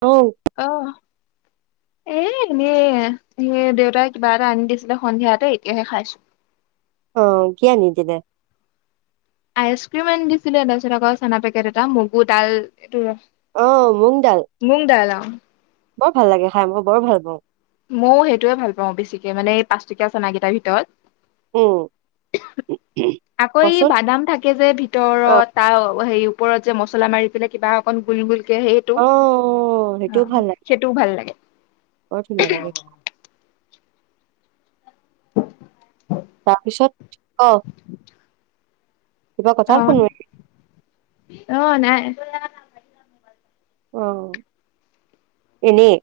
ঔ অ। এ এনেই এ দেউতাই কিবা এটা আনি দিছিলে সন্ধিয়াতে এতিয়াহে খাইছ অ কি আনিদিলে? আইচ ক্ৰীম আনি দিছিলে তাপিছত আকৌ চানা পেকেট এটা মগু দাল এইটো ৰ অ মোংডাল। মোঙ দালা অ। বৰ ভাল লাগে খাই মই বৰ ভাল পাওঁ। ময়ো সেইটোয়ে ভাল পাওঁ বেছিকে মানে এই পাঁচটকীয়া চানা কেইটাৰ ভিতৰত। উম আকৌ কচোন বাদাম থাক কে যে অ ভিতৰত তাৰ সেই ওপৰত যে মছলা মাৰি পেলাই কিবা অকন গোল গোলকে সেই টো, অ অহ, সেইটোও ভাল লাগে। বহুত ধুনিয়া লাগে। [inaudible] তাৰপিছত ক? অঁ শুনোৱে অহ নাই। অ এনেই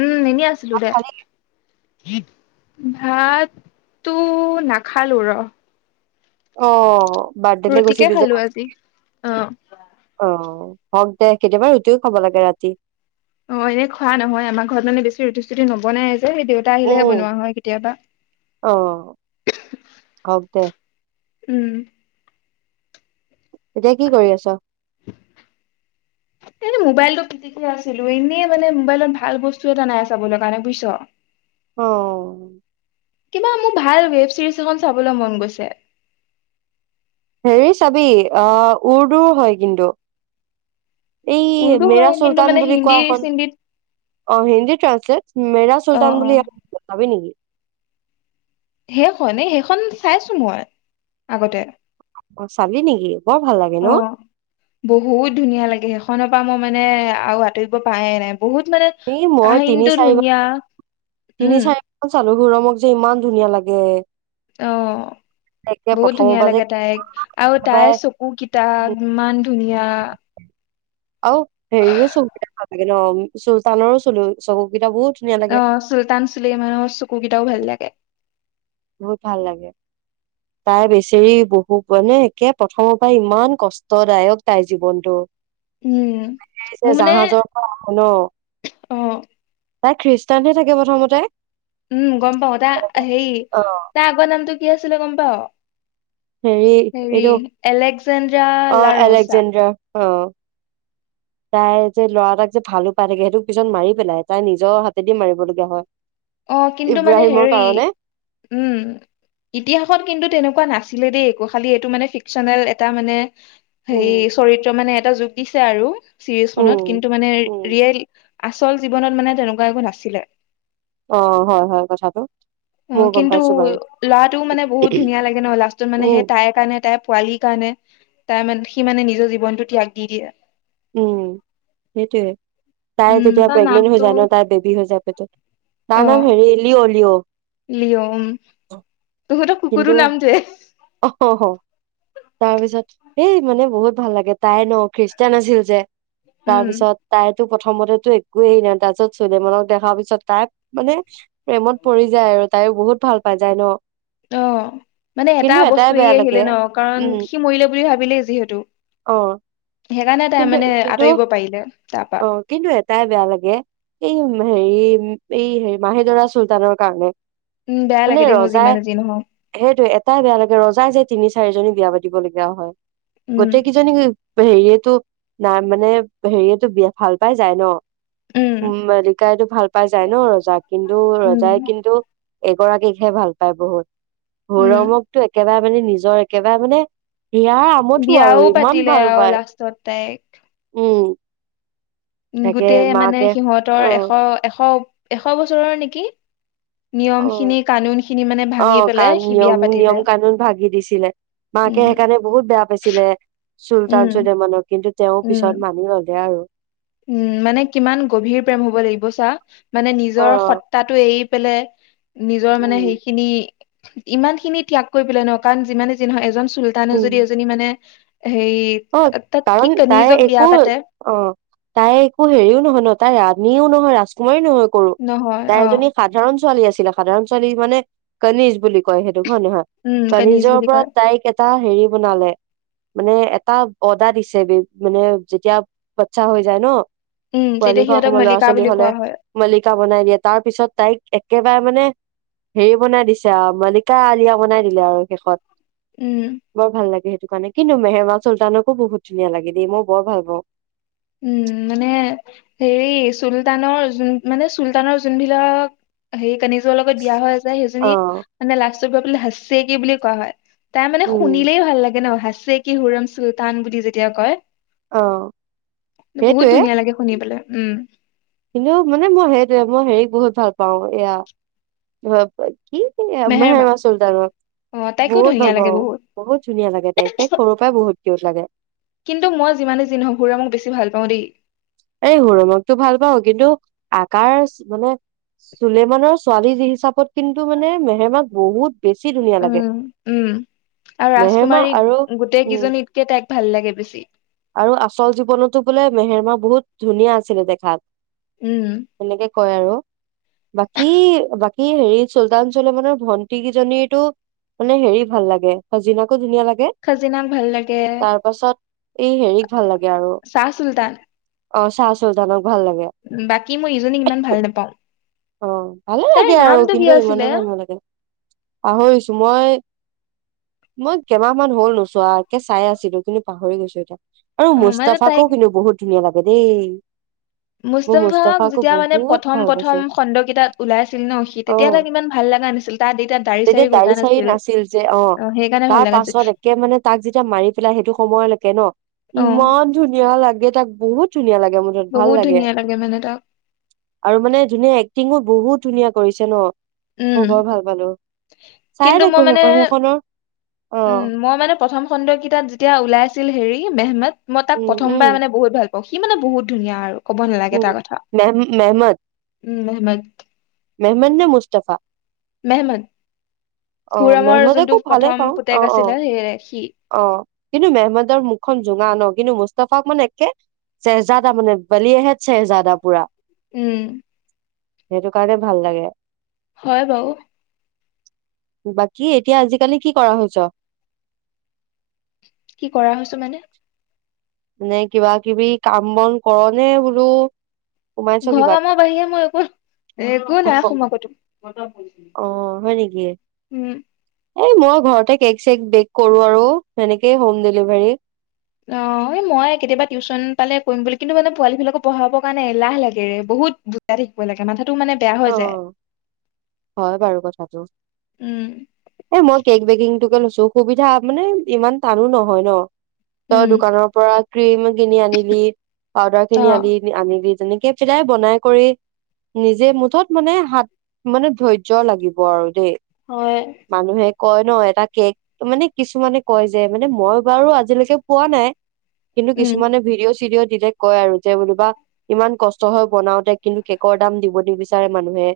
উম এনেই আছিলো দে। খালি ভাততো নাখালো ৰ অ বাৰ্থডেলৈ ৰুটিকে গৈছিলি যে খালো ক আজি অ অ হওক দে কেতিয়াবা ৰুটিও খাব লাগে ৰাতি। অ এনে খোৱা নহয় আমাৰ ঘৰত মানে বেছি ৰুটি চুতি নবনাই যে দেউ তা আহিলেহে উম বনোৱা হয় কেতিয়াবা। অ হওক দে উম এতিয়া কি কৰি আছ? এনে মোবাইলটো টিপি আছিলো এনেই মানে মোবাইলত ভাল বস্তু এটা নাই চাবলৈ কাৰণে বুজিছ অ। কিবা মোক ভাল ৱেব চিৰিজ এখন চাবলৈ মন গৈছে। হেৰি চাবি অ উৰ্দু হয় কিন্তু এই উৰ্দু মেৰা হয় কিন্তু চুলতান মানে বুলি হিন্দী কোৱাখন। চিন্দিত অ হিন্দী ট্ৰান্সলেট মেৰা অ চুলতান অ বুলি এখন চাবি নেকি? সেইখন এই সেইখন চাইছো মই আগতে। অ চালি নেকি বৰ ভাল লাগে অ ন? বহুত ধুনীয়া লাগে সেইখনৰ পৰা মই মানে আৰু আঁতৰিব পাৰাই নাই বহুত মানে এই মই তিনি কাহানীটো চাৰিবাৰ ধুনিয়া তিনি চাৰি বাৰ মান চালো ঘৰমক যে ইমান ধুনীয়া লাগে। অঁ। তাকে বহুত প্ৰথমৰ ধুনীয়া পৰা যে লাগে তাইক আৰু তাইৰ কেতিয়াবাই চকু কেইটা ইমান ধুনীয়া আৰু হেৰি চকুকেইটা ভাল লাগে ন চুলতানৰো চল চকুকেইটা বহুত ধুনীয়া অ লাগে চুলতান চুলি মেলি চকুকেইটাও ভাল লাগে। বহুত ভাল লাগে। [inaudible] তাই বেচৰি বহু মানে একে প্ৰথমৰ পৰা ইমান কষ্টদায়ক তাইৰ জীৱনটো। উম মোৰ এতিয়া মানে জাহাজ ন অ তাই খ্ৰীষ্টানহে থাকে প্ৰথমতে উম গম পাও তাৰ হেৰি অ তাৰ আগৰ নামটো কি আছিলে গম পাৱ? হেৰি হেৰি এইটো এলেক্সজেন্দ্ৰ অ লাৰোচা আলেকজেণ্ডাৰ অ। [inaudible] তাই যে ল'ৰা এটাক যে ভালো পাই থাকে সেইটোক পিছত মাৰি পেলাই তাই নিজৰ হাতেদি মাৰিব লগীয়া হয় অ কিন্তু মানে ইব্ৰাহিমৰ হেৰি কাৰণে উম ইতিহাসত কিন্তু তেনেকুৱা নাছিলে দেই একো খালি এইটো মানে ফিকচনেল এটা মানে হেই উম চৰিত্ৰ মানে এটা জুকিছে আৰু চিৰিজ খনত উম কিন্তু মানে উম ৰিয়েল আচল জীৱনত মানে তেনেকুৱা একো নাছিলে। অ হয় হয় কথাটো। অ ময়ো গম কিন্তু পাইছো বাৰু ল'ৰাটোও মানে বহুত ধুনীয়া লাগে ন লাষ্টত মানে সেই উম তাই কাৰণে তাইৰ পোৱালি কাৰণে তাই মানে সি মানে নিজৰ জীৱনটো ত্যাগ দি দিয়ে। উম সেইটোৱে তাই উম যেতিয়া তাৰ প্ৰেগনেন্ট হৈ নামটো যায় ন তাই বেবী হৈ যায় পেটত। অ তাৰ নাম হেৰি লিঅ' লিঅ'। তঁহত কুকুৰ টো নাম যে অহ হ হ' তাৰপিছত এই মানে বহুত ভাল লাগে, তাই ন' খ্ৰী খ্ৰীষ্টিয়ান আাছিল যে উম তাৰপিছত তাইতো প্ৰথমতেটো একোয়েই নাই তাৰপিছত চুলমনক দেখাৰ পিছত তাই মানে প্ৰেমত পৰি যায় আৰু তাইও বহুত ভাল পাই যায় ন'? অঁ মানে এটা কিন্তু বস্তু এটাই এই বেয়া আহিলে লাগে ন' কাৰণ সি মৰিলে বুলি ভাবিলেই যিহেতু। অঁ সেকাৰণে তাই মানে আঁতৰিব পাইলে, তাৰপা অ কিন্তু এটাই বেয়া লাগে, এই মে হেৰি এই হেই মাহিদৰা চুলতানৰ কাৰণে উম বেয়া মানে লাগে দেই মোৰ ৰজাই যিমান যি নহওঁক। সেইটোৱে এটাই বেয়া লাগে ৰজাই যে তিনি চাৰিজনী বিয়া পাতিব লগীয়া হয়। উম গোটেই কিজনী [unintelligible] হেইয়েটো নাই মানে হেইয়েটো বিয়া ভাল পাই যায় ন'? উম উ মলিকাইতো ভাল পাই যায় ন' ৰজাক, কিন্তু উম ৰজাই কিন্তু এগৰাকীকহে ভাল পায় বহুত। উম সৌৰামক টো একেবাই মানে নিজৰ একেবাই মানে হিয়াৰ আমঠু আৰু ইমান ভাল পায়। পাছত তাইক উম। উম তাকে গোটেই মানে মাকে সিহঁতৰ অ এশ, এশ, এশ বছৰৰ নেকি! নিয়ম খিনি অঁ কানুন খিনি মানে ভাঙি আহ কা পেলাই সি বিয়া নিয়ম পাতিলে নিয়ম কানুন ভাগি দিছিলে। মাকে উম সেকাৰণে বহুত বেয়া পাইছিলে চুলতান উম চুুলেমানক কিন্তু তেওঁ উম পিছত মানি ল'লে আৰু। উম, মানে কিমান গভীৰ প্ৰেম হ'ব লাগিব চা' মানে অ নিজৰ সত তাতো এৰি পেলাই নিজৰ মানে উম সেইখিনি ইমান খিনি ত্যাগ কৰি পেলাই ন' কাৰণ যিমানে যি নহয় এজন চুলতানে উম যদি এজনী মানে অ হেৰি তাত কি কণিজক বিয়া পাতে অঁ তাই একো হেৰিও নহয় ন' তাই ৰাণীও নহয় ৰাজকুমাৰী নহয় কৰো নহয় তাই অ এজনী সাধাৰণ ছোৱালী আছিলে। সাধাৰণ ছোৱালী মানে ক'নিজ বুলি কয় সেইটোক, হয় নহয়? উম কনিজ ক'ণিজৰ বুলি পৰা কয় তাইক এটা হেৰি বনালে, মানে টাক অ'দা দিছে বেব মানে যেতিয়া বাচ্ছা হৈ যায় ন'। উম পোৱালি তেতিয়া হোৱা সিহঁতক অসমৰ ল'ৰা মল্লিকা ছোৱালী বুলি হ'লে। কোৱা হয় মালিকা বনাই দিয়ে, তাৰ পিছত তাইক একেবাৰে মানে হেৰি বনাই দিছে আও মালিকা, আলিয়া বনাই দিলে আও শেষত উম। বৰ ভাল লাগে সেইটো কাৰণে, কিন্তু মেহেমা চুলতানকো বহুত ধুনীয়া লাগে দেই মই বৰ ভাল পাওঁ। উম মানে হেৰি চুলতানৰ যোন মানে চুলতানৰ যোনবিলাক সেই কানিজৰ লগত বিয়া হৈ যায় অ সেইজনীক মানে লাষ্টত গৈ পেলাই হাচছে কি বুলি কোৱা হয়? তাই মানে উম শুনিলেই ভাল লাগে ন', হাচছে কি হুৰাম চুলতান বুলি যেতিয়া কয়। অঁ। বহুত ধুনীয়া লাগে শুনিবলে। উম এনেও মানে মই সেইটোৱে মই হেৰিক বহুত ভাল পাওঁ। এয়া [unintelligible] অ' কি মেহেৰবা মেহেমাৱা চুলটানক অ তাইকো বহুত ধুনীয়া ভাল লাগে পাওঁ। বহুত ধুনীয়া লাগে। দেখ দেখ সৰুৰ পাই বহুত কিউত লাগে। কিন্তু মই যিমানে যি নহওঁক, সৌৰামৰ বেছি ভাল পাওঁ দেই। এই সৌৰামকটো ভাল পাওঁ, কিন্তু আকাৰচ মানে চুলেমানৰ ছোৱালী যি হিচাপত কিন্তু মানে মেহেমাক বহুত বেছি ধুনীয়া উম লাগে উম। আৰু মেহেৰমা ৰাজকুমাৰীক আৰু উম গোটেইকেইজনীতকে তাইক ভাল লাগে বেছি। আৰু আচল জীৱনতো বোলে মেহেৰেমা বহুত ধুনীয়া আছিলে দেখাত। উম। তেনেকে কয় আৰু। বাকী বাকী, হেৰি চুলতান চুলেমানৰ ভন্টি কেইজনীতো মানে হেৰি ভাল লাগে, সজিনাকো ধুনীয়া লাগে। খাজিনাক ভাল লাগে তাৰ পাছত এই হেৰিক ভাল লাগে আৰু। চাহ চুলতান। অ' চাহ চুলতানক ভাল লাগে। বাকী, মই ইজনীক ইমান ভাল নাপাওঁ। অ' ভালে তাইৰ লাগে আৰু নামটো কি কিন্তু আছিলে ইমানো ভাল নালাগে। পাহৰিছো মই মই কেইমাহ মান হ'ল নোচোৱা একে চাই আছিলো কিন্তু পাহৰি গৈছো এতিয়া। আৰু অ মানে মস্তাফাকো তাইক কিন্তু বহুত ধুনীয়া লাগে দেই। মোৰ মুস্তফা মুস্তাফাকো যেতিয়া মানে বহুত প্ৰথম ভাল পাইছে প্ৰথম খণ্ডকেইটাত ওলাইছিল ন শীত তেতিয়া অ তাক ইমান ভাল লাগা নাছিল তাৰ তেতিয়া দাড়ি চাৰি গজা নাছিল আৰু সেইকাৰণে তাৰ ভাল লগা নাছিল। পাছত মানে তাক যেতিয়া মাৰি পেলাই সেইটো সময়লৈকে ন অ ইমান ধুনীয়া লাগে তাক বহুত ধুনীয়া লাগে মনত ভাল বহুত লাগে। ধুনীয়া মানে তাক আৰু মানে ধুনীয়া এক্টিংও বহুত ধুনীয়া কৰিছে ন। উম মই বৰ ভাল পালো, কিন্তু চাইয়ে মই থাকো মানে সেইখন সেইখনৰ উম অ' মই মানে প্ৰথম খণ্ডকেইটাত যেতিয়া ওলাইছিল হেৰি মেহমেদ মই তাক উম প্ৰথম উম বাৰ মানে বহুত ভাল সি মানে বহুত ধুনীয়া আৰু ক'ব নালাগে উম তাৰ কথা মেহ মেহমদ উম মেহেমদ মেহমদ নে মুস্তফা? মেহমড অ সুৰামৰ মেহমদকো যোনটো ভালে প্ৰথম পাওঁ অ পুতেক অ আছিলে। সেই সি অ' কিন্তু মেহমদৰ মুখখন জোঙা ন, কিন্তু মুস্তাফা অকমান একে। চেহজাদা মানে বালি আহে চেহজাদা পুৰা। উম। সেইটো কাৰণে ভাল লাগে। হয় বাৰু! বাকী এতিয়া আজিকালি কি কৰা হৈছ? কি কৰা হৈছো মানে? মানে কিবা-কিবি কাম বন কৰ নে বোলো? সোমাইছ ঘৰ কিবাত? কামৰ বাহিৰে মই একো একো নাই। [unintelligible] অ' হয় নেকি? উম, এই মইও ঘৰতে কেক-চেক বেক কৰো আৰু, তেনেকেই হো'ম ডেলিভাৰী। অহ, এ মই কেতিয়াবা টিউচন পালে কৰিম বুলি কিন্তু মানে পোৱালিবিলাকক পঢ়াবৰ কাৰণে এলাহ লাগে। বহুত শিকাই থাকিব লাগে। মথাটো মানে বেয়া হৈ যায়। অ' হয় বাৰু কথাটো। উম, এ' মই কেক বেকিংটোকে লৈছো, সুবিধা মানে, ইমান টানো নহয় ন। তই উম, দোকানৰ পৰা ক্ৰীম কিনি আনিলি, পাউদাৰ কিনি আনি অ' নি আনিলি, চিধাই বনাই কৰি নিজে মু ঠত মানে হাত মানে ধৈৰ্য্য লাগিব আৰু দেই। হয়। মানুহে কয় ন' এটা কেক' মানে কিছুমানে কয় যে, মানে মই বাৰু আজিলৈকে পোৱা নাই। কিন্তু উম, কিছুমানে ভিডিঅ'-চিডঅ' দিলে কয় আৰু যে বোলোঁবা, ইমান কষ্ট বনাওতে কিন কেকৰ দাম দিব নিবিচ তাৰে মানুহে।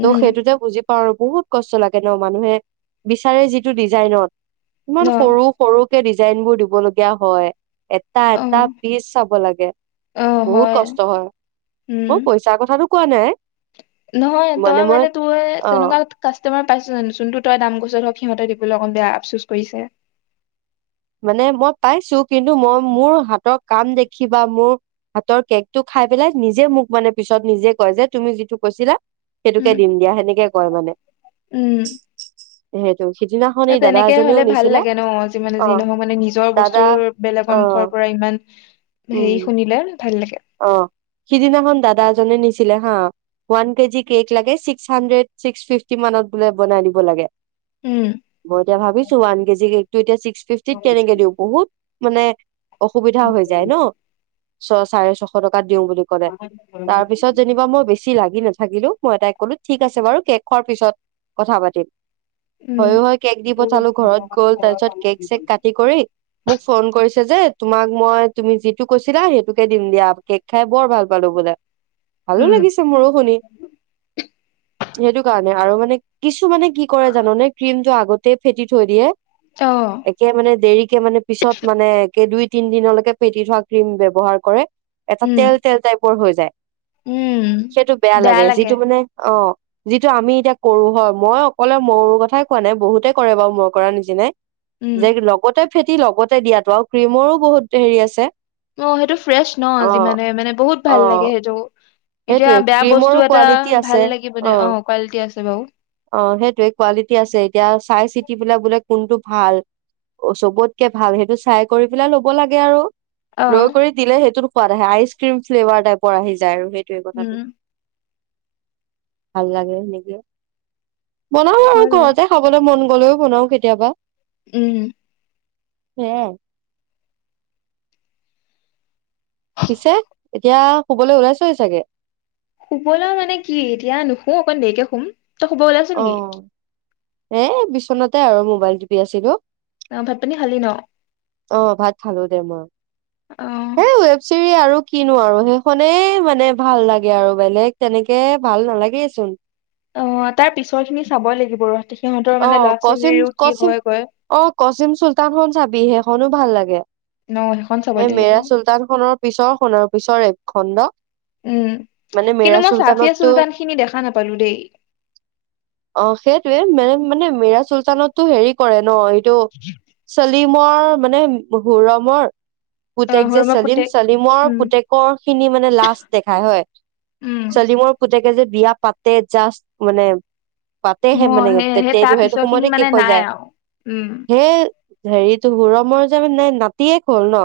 ত' সেইটোতে বুজি তোৰ বহুত কষ্ট লাগে ন। মানুহে বিচাৰে যিটো ডিজাইনত, ইমান অ' সৰু সৰুকে ডিজাইনবোৰ দিবলগীয়া হয়। এ- এটা এটা অ' পীচ চাব লাগে। অ' বহুত হয়, কষ্ট হয়। উম। মই পৈচ চাৰ কথাটো কোৱা নাই। নহয় তই মানে তোৰে, অ তেনেকাত কাষ্টমাৰ পাইছো জান, যোনটোত তই দাম কৈছোঁ, ধৰক সিহঁমতে দিবলৈ অকণ বেয়া আফচোচ কৰিছে? মানে মই পাইছোঁ, কিন্তু মই মোৰ হাতৰ কাম দেখি বা মোৰ হাতৰ কেকটো খাই পেলাই, নিজে মোক মানে পিছত নিজে কয় যে, 'তুমি যিটো কৈছিলা সেইটোকে উম, দিম দিয়া', সেনেকে কয় মানে। সেইটো। সিদিনাখন- এ, এই দাদা তেনেকে এজনেও হ'লে ভাল নিছিলে লাগে ন'। যি মানে অ যি নহওক, মানে নিজৰ দাদা বস্তুৰ অ বেলেগৰ মুখৰ পৰা ইমান হেৰি শুনিলে, ভাল লাগে। অহ। সিদিনাখন দাদা এজনে নিছিলে হা। ৱান কেজি কেক লাগে, ছিক্স হাণ্ড্ৰেড ছিক্স ফিফটি মানত বোলে বনাই দিব লাগে। উম মই এতিয়া ভাবিছোঁ ৱান কেজি কেকটো এতিয়া ছিক্স ফিফটিত কেনেকে দিওঁ। বহুত মানে অসুবিধা হৈ যায় ন। ছ চাৰে-ছশ টকাত দিওঁ বুলি ক'লে। তাৰ পিছত যেনিবা মই বেছ ছি লাগি নাথাকিলোঁ। মই তাই ক'লোঁ, 'ঠিক আছে বাৰু কেক খোৱাৰ পিছত কথা পাতিম। উম হয়, হয় কেক দি পঠালোঁ ঘৰত গৈ। তাৰপিছত কেক-চেক কাটি কৰি মোক ফোন কৰিছে যে, 'তোমাক মই তুমি যিটো কৈছিলা, সেইটোকে দিম দিয়া'। 'কেক খাই বৰ ভাল পালোঁ', বোলে। ভালো উম লাগিছে মোৰো শুনি। [unintelligible] সেইটো কাৰণে। আৰু মানে কিছুমানে কি কৰে জানোনে? ক্ৰীমটো আগতে ফেটি থৈ দিয়ে। তহ। একে মানে দেৰিকে মানে পিছত মানে, একে দুই-তিনদিনলৈকে ফেটি থোৱা ক্ৰীম ব্যৱহাৰ কৰে। এটা উম তেল তেল টাইপৰ হৈ যায়। উম সেইটো বেয়া লাগে, যিটো মানে, অহ। যিটো আমি এতিয়া কৰোঁ, হয়। মই অকলে মোৰ কথাই কোৱা নাই। বহুতে কৰে বাৰু মই কৰা নিচিনাই। উম যে লগতে ফেটি লগতে দিয়াটো আৰু ক্ৰীমৰো বহুত হেৰি আছে। অ', সেইটো ফ্ৰেছ অ ন' যিমানে, মানে বহুত অ ভাল লাগে সেইটো। এতিয়া সেইটোৱে বেয়া বস্তু ক্ৰীমৰো এটা কোৱালিটি ভাল আছে লাগি মানে, অ অহ, কোৱালিটি আছে বাও। অ', সেইটোৱে, কোৱালিটি আছে। এতিয়া চাই-চিতি পেলাই বোলে কোনটো ভাল। অহ, চবতকে ভাল। সেইটো চাই কৰি পেলাই ল'ব লাগে আৰু। অ ৰৌ কৰি দিলে সেইটোৰ পৰা আইচ ক্ৰীম ফ্লেভাৰ টাইপৰ আহি যায় আৰু। সেইটোৱে কথাটো। উম [unintelligible] ভাল লাগে সেনেকে। বনাও আৰু হয় বাৰু ঘৰতে খাবলৈ মন গ'লেও বনাও কেতিয়াবা। উম। সেয়াই। পিছে, এতিয়া শুবলৈ ওলাইছই চাগে? শুবলৈ মানে কি? এতিয়া নোশু অকণ দেৰিকে শুম। তই শুব ওলাইছ নেকি অ', এ বিচনাতে আৰু মোবাইল টিপি আছিলোঁ। অ', ভাত-পানী খালি ন? অ', ভাত খালো দে মই, অ হেই ৱেব চিৰি আৰু কিনো আৰু সেইখনেই মানে ভাল লাগে আৰু বেলেগ তেনেকে ভাল নালাগেইচোন। অ', তাৰ পিছৰখিনি চাব লাগিব ৰহ, সিহঁতৰ মানে অ', ল'ৰা কচিম ছোৱালীও কি কচিম হয়গৈ। অ', কচিম চুলতানখন চাবি সেইখনো ভাল লাগে। ন সেইখন চাব এই লাগিব মেৰা চুলতানখনত পিছৰখনৰ পিছৰ ৱেবখন ন'? উম, কিন্তু মই ছাঠিয়া চুলতানখিনি দেখা নাপালোঁ দেই। অ', সেইটোৱে মানে মিৰা চুলতানততো হেৰি কৰে ন' এইটো চেলিমৰ মানে হুৰমৰ পুতেক যে হৰমা চেলিম পুতেক চেলিমৰ উম পুতেক পৰখিনি মানে লাষ্ট দেখায় হয়, উম চলিমৰ পু পুতেকে যে বিয়া পাতে জাষ্ট মানে, পাতেহে মই মানে সেই সেই তেতিয়া এইটো তাৰ সেইটো পিছৰ খিনি সময়তে শেষ মানে হৈ নাই যায়। আৰু উম সেই হেৰিতো হুৰমৰ যে মানে নাতিয়েক হ'ল ন'?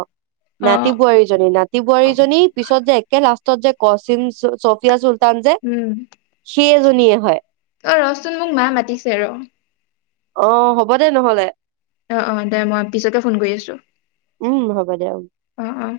অ নাতি বোৱাৰীজনী, নাতি বোৱাৰীজনী পিছত যে একে লাষ্টত যে কচিম চফিয়া চুলতান যে উম। সেইজনীয়ে হয়। ঐ, ৰচোন, মোক মায়ে মাতিছে ৰ। অ', হ'ব দে নহ'লে। অ', অ' দে, মই পিছতে ফোন কৰি আছোঁ। উম, হ'ব দে। অ', অ'।